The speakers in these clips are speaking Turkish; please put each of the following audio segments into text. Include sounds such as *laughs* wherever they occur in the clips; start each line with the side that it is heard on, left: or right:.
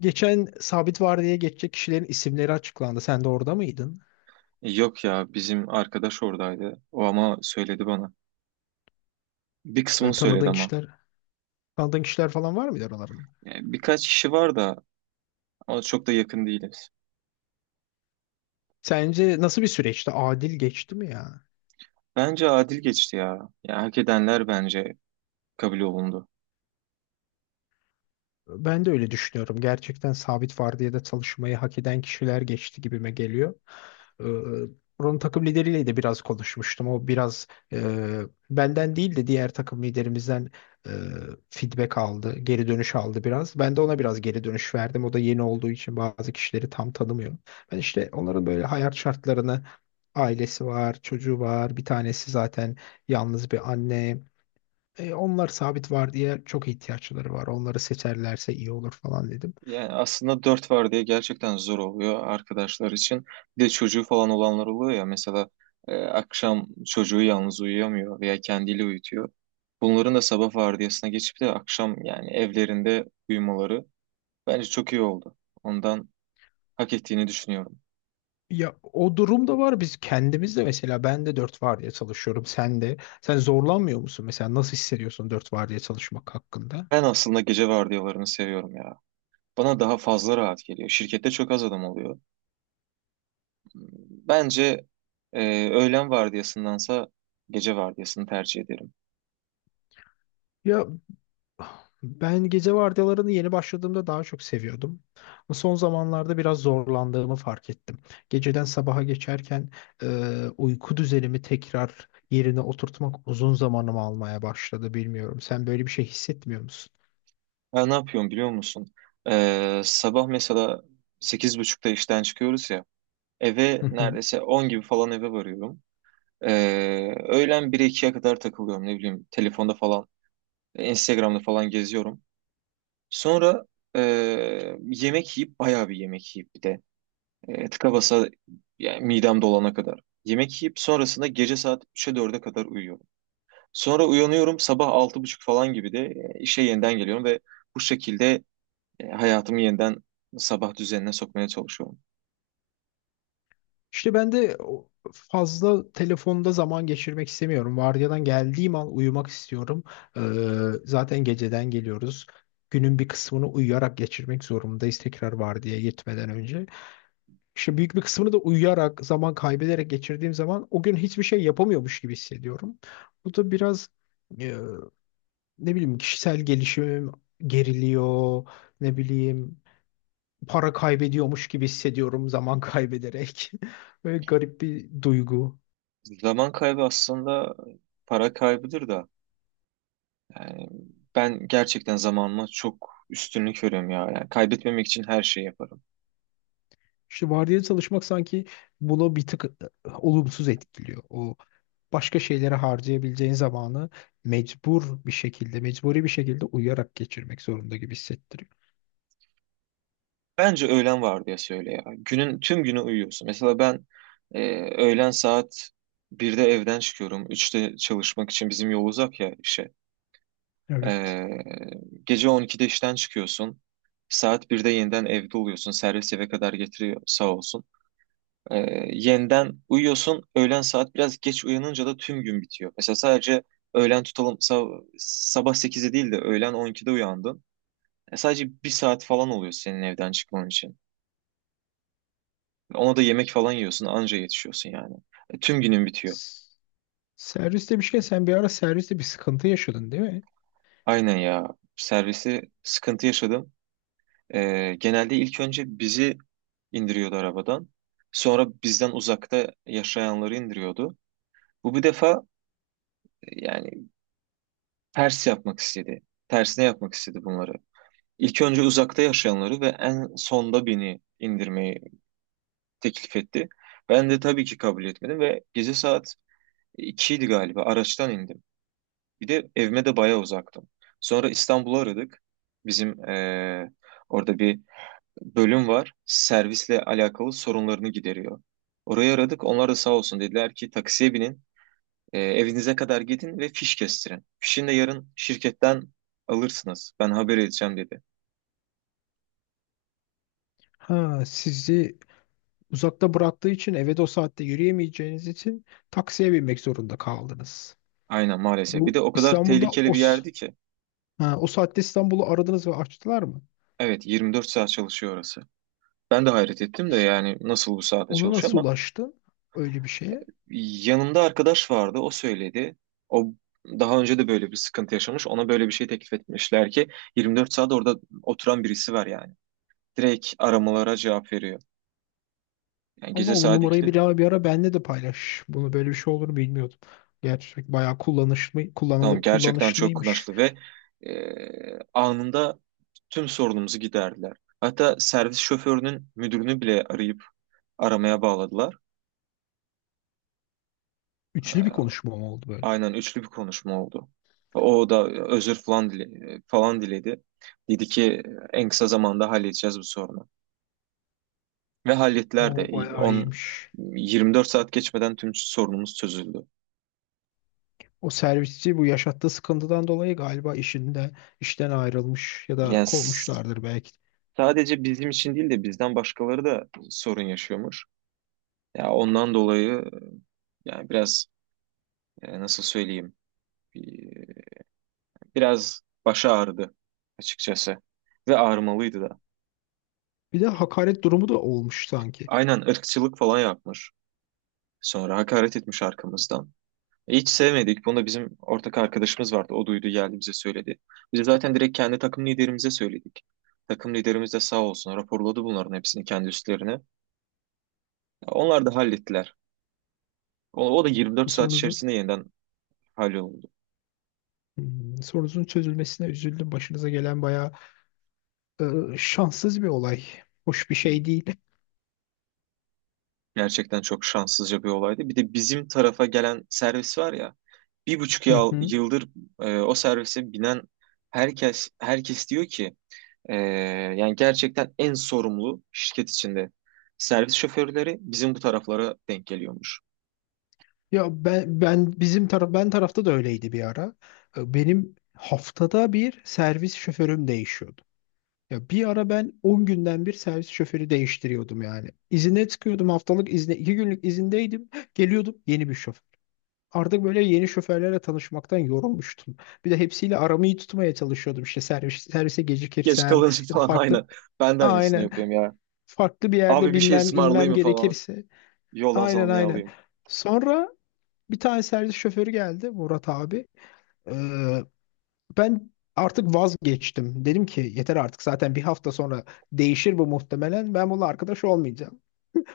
left: Geçen sabit vardiyaya geçecek kişilerin isimleri açıklandı. Sen de orada mıydın?
right: Yok ya, bizim arkadaş oradaydı. O ama söyledi bana. Bir kısmını
left: Ee,
right: söyledi
left: tanıdığın
right: ama.
left: kişiler, tanıdığın kişiler falan var mıydı aralarında?
right: Yani birkaç kişi var da ama çok da yakın değiliz.
left: Sence nasıl bir süreçti? Adil geçti mi ya?
right: Bence adil geçti ya. Yani hak edenler bence kabul olundu.
left: Ben de öyle düşünüyorum. Gerçekten sabit vardiyada çalışmayı hak eden kişiler geçti gibime geliyor. Ee, buranın takım lideriyle de biraz konuşmuştum. O biraz e, benden değil de diğer takım liderimizden e, feedback aldı, geri dönüş aldı biraz. Ben de ona biraz geri dönüş verdim. O da yeni olduğu için bazı kişileri tam tanımıyor. Ben işte onların böyle hayat şartlarını, ailesi var, çocuğu var, bir tanesi zaten yalnız bir anne. Onlar sabit var diye çok ihtiyaçları var. Onları seçerlerse iyi olur falan dedim.
right: Yani aslında dört var diye gerçekten zor oluyor arkadaşlar için. Bir de çocuğu falan olanlar oluyor ya. Mesela akşam çocuğu yalnız uyuyamıyor veya kendiyle uyutuyor. Bunların da sabah vardiyasına geçip de akşam yani evlerinde uyumaları bence çok iyi oldu. Ondan hak ettiğini düşünüyorum.
left: Ya o durum da var. Biz kendimiz de mesela ben de dört vardiya çalışıyorum. Sen de. Sen zorlanmıyor musun? Mesela nasıl hissediyorsun dört vardiya çalışmak hakkında?
right: Ben aslında gece vardiyalarını seviyorum ya. Bana daha fazla rahat geliyor. Şirkette çok az adam oluyor. Bence öğlen vardiyasındansa gece vardiyasını tercih ederim.
left: Ya ben gece vardiyalarını yeni başladığımda daha çok seviyordum. Ama son zamanlarda biraz zorlandığımı fark ettim. Geceden sabaha geçerken uyku düzenimi tekrar yerine oturtmak uzun zamanımı almaya başladı. Bilmiyorum. Sen böyle bir şey hissetmiyor musun?
right: Ben ne yapıyorum biliyor musun? Sabah mesela 8.30'da işten çıkıyoruz ya. Eve
left: Hı hı.
right: neredeyse 10 gibi falan eve varıyorum. E, Öğlen 1 2'ye kadar takılıyorum, ne bileyim. Telefonda falan, Instagram'da falan geziyorum. Sonra e, yemek yiyip bayağı bir yemek yiyip bir de. Tıka basa, yani midem dolana kadar. Yemek yiyip sonrasında gece saat 3'e 4'e kadar uyuyorum. Sonra uyanıyorum sabah 6.30 falan gibi de işe yeniden geliyorum ve bu şekilde hayatımı yeniden sabah düzenine sokmaya çalışıyorum.
left: İşte ben de fazla telefonda zaman geçirmek istemiyorum. Vardiyadan geldiğim an uyumak istiyorum. Ee, zaten geceden geliyoruz. Günün bir kısmını uyuyarak geçirmek zorundayız tekrar vardiyaya gitmeden önce. İşte büyük bir kısmını da uyuyarak, zaman kaybederek geçirdiğim zaman o gün hiçbir şey yapamıyormuş gibi hissediyorum. Bu da biraz e, ne bileyim, kişisel gelişimim geriliyor, ne bileyim, para kaybediyormuş gibi hissediyorum zaman kaybederek. *laughs* Böyle garip bir duygu.
right: Zaman kaybı aslında para kaybıdır da. Yani ben gerçekten zamanıma çok üstünlük veriyorum ya. Yani kaybetmemek için her şeyi yaparım.
left: İşte vardiyalı çalışmak sanki bunu bir tık olumsuz etkiliyor. O başka şeylere harcayabileceğin zamanı mecbur bir şekilde, mecburi bir şekilde uyuyarak geçirmek zorunda gibi hissettiriyor.
right: Bence öğlen vardiyası söyle ya. Günün tüm günü uyuyorsun. Mesela ben e, öğlen saat 1'de evden çıkıyorum. 3'te çalışmak için bizim yol uzak ya işe.
left: Evet.
right: E, Gece 12'de işten çıkıyorsun. Saat 1'de yeniden evde oluyorsun. Servis eve kadar getiriyor, sağ olsun. E, Yeniden uyuyorsun. Öğlen saat biraz geç uyanınca da tüm gün bitiyor. Mesela sadece öğlen tutalım, sabah 8'de değil de öğlen 12'de uyandın. Sadece bir saat falan oluyor senin evden çıkman için. Ona da yemek falan yiyorsun, anca yetişiyorsun yani. Tüm günün bitiyor.
left: S- Servis demişken sen bir ara serviste bir sıkıntı yaşadın değil mi?
right: Aynen ya. Servisi sıkıntı yaşadım. Genelde ilk önce bizi indiriyordu arabadan. Sonra bizden uzakta yaşayanları indiriyordu. Bu bir defa yani ters yapmak istedi. Tersine yapmak istedi bunları. İlk önce uzakta yaşayanları ve en sonda beni indirmeyi teklif etti. Ben de tabii ki kabul etmedim ve gece saat 2'ydi galiba araçtan indim. Bir de evime de bayağı uzaktım. Sonra İstanbul'u aradık. Bizim orada bir bölüm var. Servisle alakalı sorunlarını gideriyor. Orayı aradık. Onlar da sağ olsun, dediler ki taksiye binin. Evinize kadar gidin ve fiş kestirin. Fişini de yarın şirketten alırsınız. Ben haber edeceğim, dedi.
left: Ha, sizi uzakta bıraktığı için eve de o saatte yürüyemeyeceğiniz için taksiye binmek zorunda kaldınız.
right: Aynen, maalesef. Bir de
left: Bu
right: o kadar
left: İstanbul'da
right: tehlikeli bir yerdi ki.
left: ha, o saatte İstanbul'u aradınız ve açtılar mı?
right: Evet, 24 saat çalışıyor orası. Ben de hayret ettim de,
left: İş-
right: yani nasıl bu saate
left: Ona
right: çalışıyor
left: nasıl
right: ama.
left: ulaştın öyle bir şeye?
right: Yanımda arkadaş vardı, o söyledi. O daha önce de böyle bir sıkıntı yaşamış. Ona böyle bir şey teklif etmişler ki 24 saat orada oturan birisi var yani. Direkt aramalara cevap veriyor. Yani
left: Allah
right: gece
left: o
right: saat
left: numarayı
right: ikide
left: bir ara benle de paylaş. Bunu böyle bir şey olduğunu bilmiyordum. Gerçek bayağı kullanışlı,
right: Tamam,
left: kullanılı,
right: gerçekten çok
left: kullanışlıymış.
right: kumaşlı ve anında tüm sorunumuzu giderdiler. Hatta servis şoförünün müdürünü bile arayıp aramaya bağladılar.
left: Üçlü bir konuşma mı oldu böyle?
right: Aynen, üçlü bir konuşma oldu. O da özür falan diledi. Dedi ki en kısa zamanda halledeceğiz bu sorunu. Ve hallettiler de.
left: O bayağı
right: 10
left: iyiymiş.
right: 24 saat geçmeden tüm sorunumuz çözüldü.
left: O servisçi bu yaşattığı sıkıntıdan dolayı galiba işten ayrılmış ya da
right: Yani
left: kovmuşlardır belki.
right: sadece bizim için değil de bizden başkaları da sorun yaşıyormuş. Ya ondan dolayı yani biraz, nasıl söyleyeyim, bir- biraz başı ağrıdı açıkçası ve ağrımalıydı da.
left: Bir de hakaret durumu da olmuş sanki.
right: Aynen, ırkçılık falan yapmış. Sonra hakaret etmiş arkamızdan. Hiç sevmedik. Bunu da bizim ortak arkadaşımız vardı. O duydu, geldi bize söyledi. Biz zaten direkt kendi takım liderimize söyledik. Takım liderimiz de sağ olsun, raporladı bunların hepsini kendi üstlerine. Onlar da hallettiler. O da 24 saat
left: Sorunuzun
right: içerisinde yeniden halloldu.
left: sorunuzun çözülmesine üzüldüm. Başınıza gelen bayağı e, şanssız bir olay. Hoş bir şey değil.
right: Gerçekten çok şanssızca bir olaydı. Bir de bizim tarafa gelen servis var ya. 1,5
left: Hı hı.
right: yıldır o servise binen herkes diyor ki, Ee, yani gerçekten en sorumlu şirket içinde servis şoförleri bizim bu taraflara denk geliyormuş.
left: Ya ben tarafta da öyleydi bir ara. Benim haftada bir servis şoförüm değişiyordu. Ya bir ara ben 10 günden bir servis şoförü değiştiriyordum yani. İzine çıkıyordum haftalık izne, 2 günlük izindeydim. *gasps* Geliyordum yeni bir şoför. Artık böyle yeni şoförlerle tanışmaktan yorulmuştum. Bir de hepsiyle aramı iyi tutmaya çalışıyordum. İşte servise
right: Geç
left: gecikirsem
right: kalınca *laughs*
left: ya da
right: falan,
left: farklı
right: aynen. Ben de aynısını
left: aynen
right: yapıyorum ya.
left: farklı bir yerde
right: Abi bir şey
left: binmem inmem
right: ısmarlayayım mı falan?
left: gerekirse.
right: Yoldan
left: Aynen,
right: sana ne
left: aynen.
right: alayım?
left: Sonra bir tane servis şoförü geldi Murat abi. Ee, ben artık vazgeçtim. Dedim ki yeter artık, zaten bir hafta sonra değişir bu muhtemelen. Ben bununla arkadaş olmayacağım.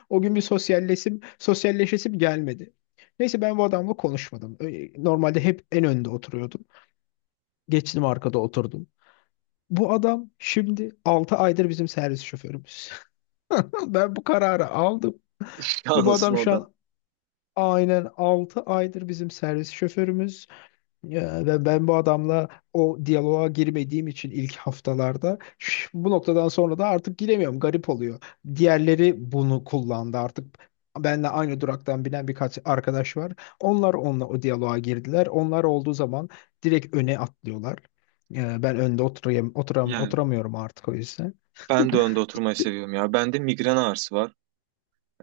left: O gün bir sosyalleşesim gelmedi. Neyse, ben bu adamla konuşmadım. Normalde hep en önde oturuyordu. Geçtim arkada oturdum. Bu adam şimdi 6 aydır bizim servis şoförümüz. *laughs* Ben bu kararı aldım.
right: *laughs*
left: Ve bu
right: Anlasın
left: adam
right: o
left: şu
right: da.
left: an aynen 6 aydır bizim servis şoförümüz. Ya ben bu adamla o diyaloğa girmediğim için ilk haftalarda bu noktadan sonra da artık giremiyorum. Garip oluyor. Diğerleri bunu kullandı artık. Benle aynı duraktan binen birkaç arkadaş var. Onlar onunla o diyaloğa girdiler. Onlar olduğu zaman direkt öne atlıyorlar. Ben önde oturayım, oturam,
right: Yani
left: oturamıyorum artık o yüzden.
right: ben de önde oturmayı seviyorum ya. Bende migren ağrısı var.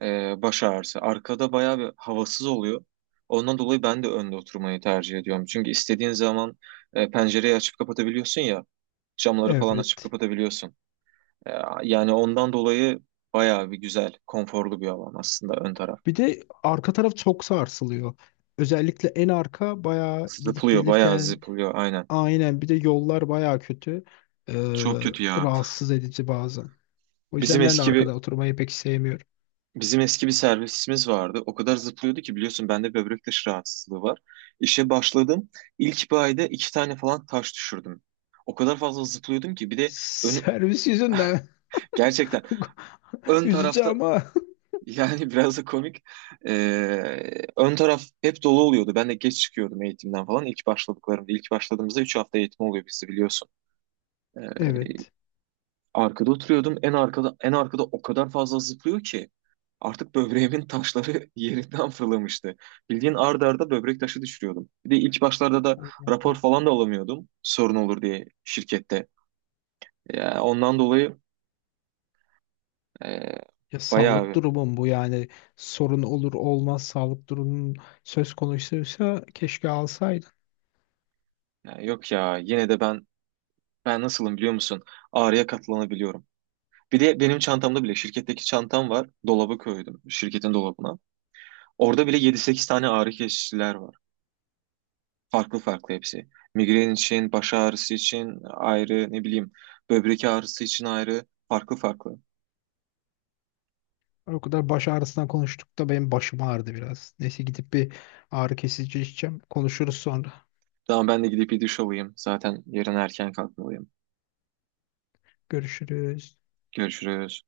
right: Baş ağrısı. Arkada bayağı bir havasız oluyor. Ondan dolayı ben de önde oturmayı tercih ediyorum. Çünkü istediğin zaman pencereyi açıp kapatabiliyorsun ya. Camları falan açıp
left: Evet.
right: kapatabiliyorsun. Ee, Yani ondan dolayı bayağı bir güzel, konforlu bir alan aslında ön taraf.
left: Bir de arka taraf çok sarsılıyor. Özellikle en arka bayağı gidip
right: Zıplıyor, bayağı
left: gelirken
right: zıplıyor, aynen.
left: aynen, bir de yollar baya kötü. Ee,
right: Çok kötü ya.
left: rahatsız edici bazen. O
right: Bizim
left: yüzden ben de
right: eski bir
left: arkada oturmayı pek sevmiyorum.
right: Bizim eski bir servisimiz vardı. O kadar zıplıyordu ki, biliyorsun bende böbrek taşı rahatsızlığı var. İşe başladım. İlk bir ayda iki tane falan taş düşürdüm. O kadar fazla zıplıyordum ki, bir de önü
left: Servis yüzünden
right: gerçekten
left: *laughs*
right: ön
left: üzücü
right: tarafta.
left: ama
right: Yani, *laughs* biraz da komik. Ön taraf hep dolu oluyordu. Ben de geç çıkıyordum eğitimden falan. İlk başladığımızda 3 hafta eğitim oluyor bizde, biliyorsun. Ee,
left: evet.
right: Arkada oturuyordum. En arkada o kadar fazla zıplıyor ki artık böbreğimin taşları *laughs* yerinden fırlamıştı. Bildiğin arda arda böbrek taşı düşürüyordum. Bir de ilk başlarda da rapor falan da alamıyordum. Sorun olur diye şirkette. Ya ondan dolayı e,
left: Ya sağlık
right: bayağı,
left: durumum bu yani, sorun olur olmaz sağlık durumun söz konusuysa keşke alsaydın.
right: yani yok ya, yine de ben nasılım biliyor musun? Ağrıya katlanabiliyorum. Bir de benim çantamda bile şirketteki çantam var. Dolaba koydum. Şirketin dolabına. Orada bile yedi sekiz tane ağrı kesiciler var. Farklı farklı hepsi. Migren için, baş ağrısı için ayrı, ne bileyim, böbrek ağrısı için ayrı. Farklı farklı.
left: O kadar baş ağrısından konuştuk da benim başım ağrıdı biraz. Neyse, gidip bir ağrı kesici içeceğim. Konuşuruz sonra.
right: Tamam, ben de gidip bir duş alayım. Zaten yarın erken kalkmalıyım.
left: Görüşürüz.
right: Görüşürüz.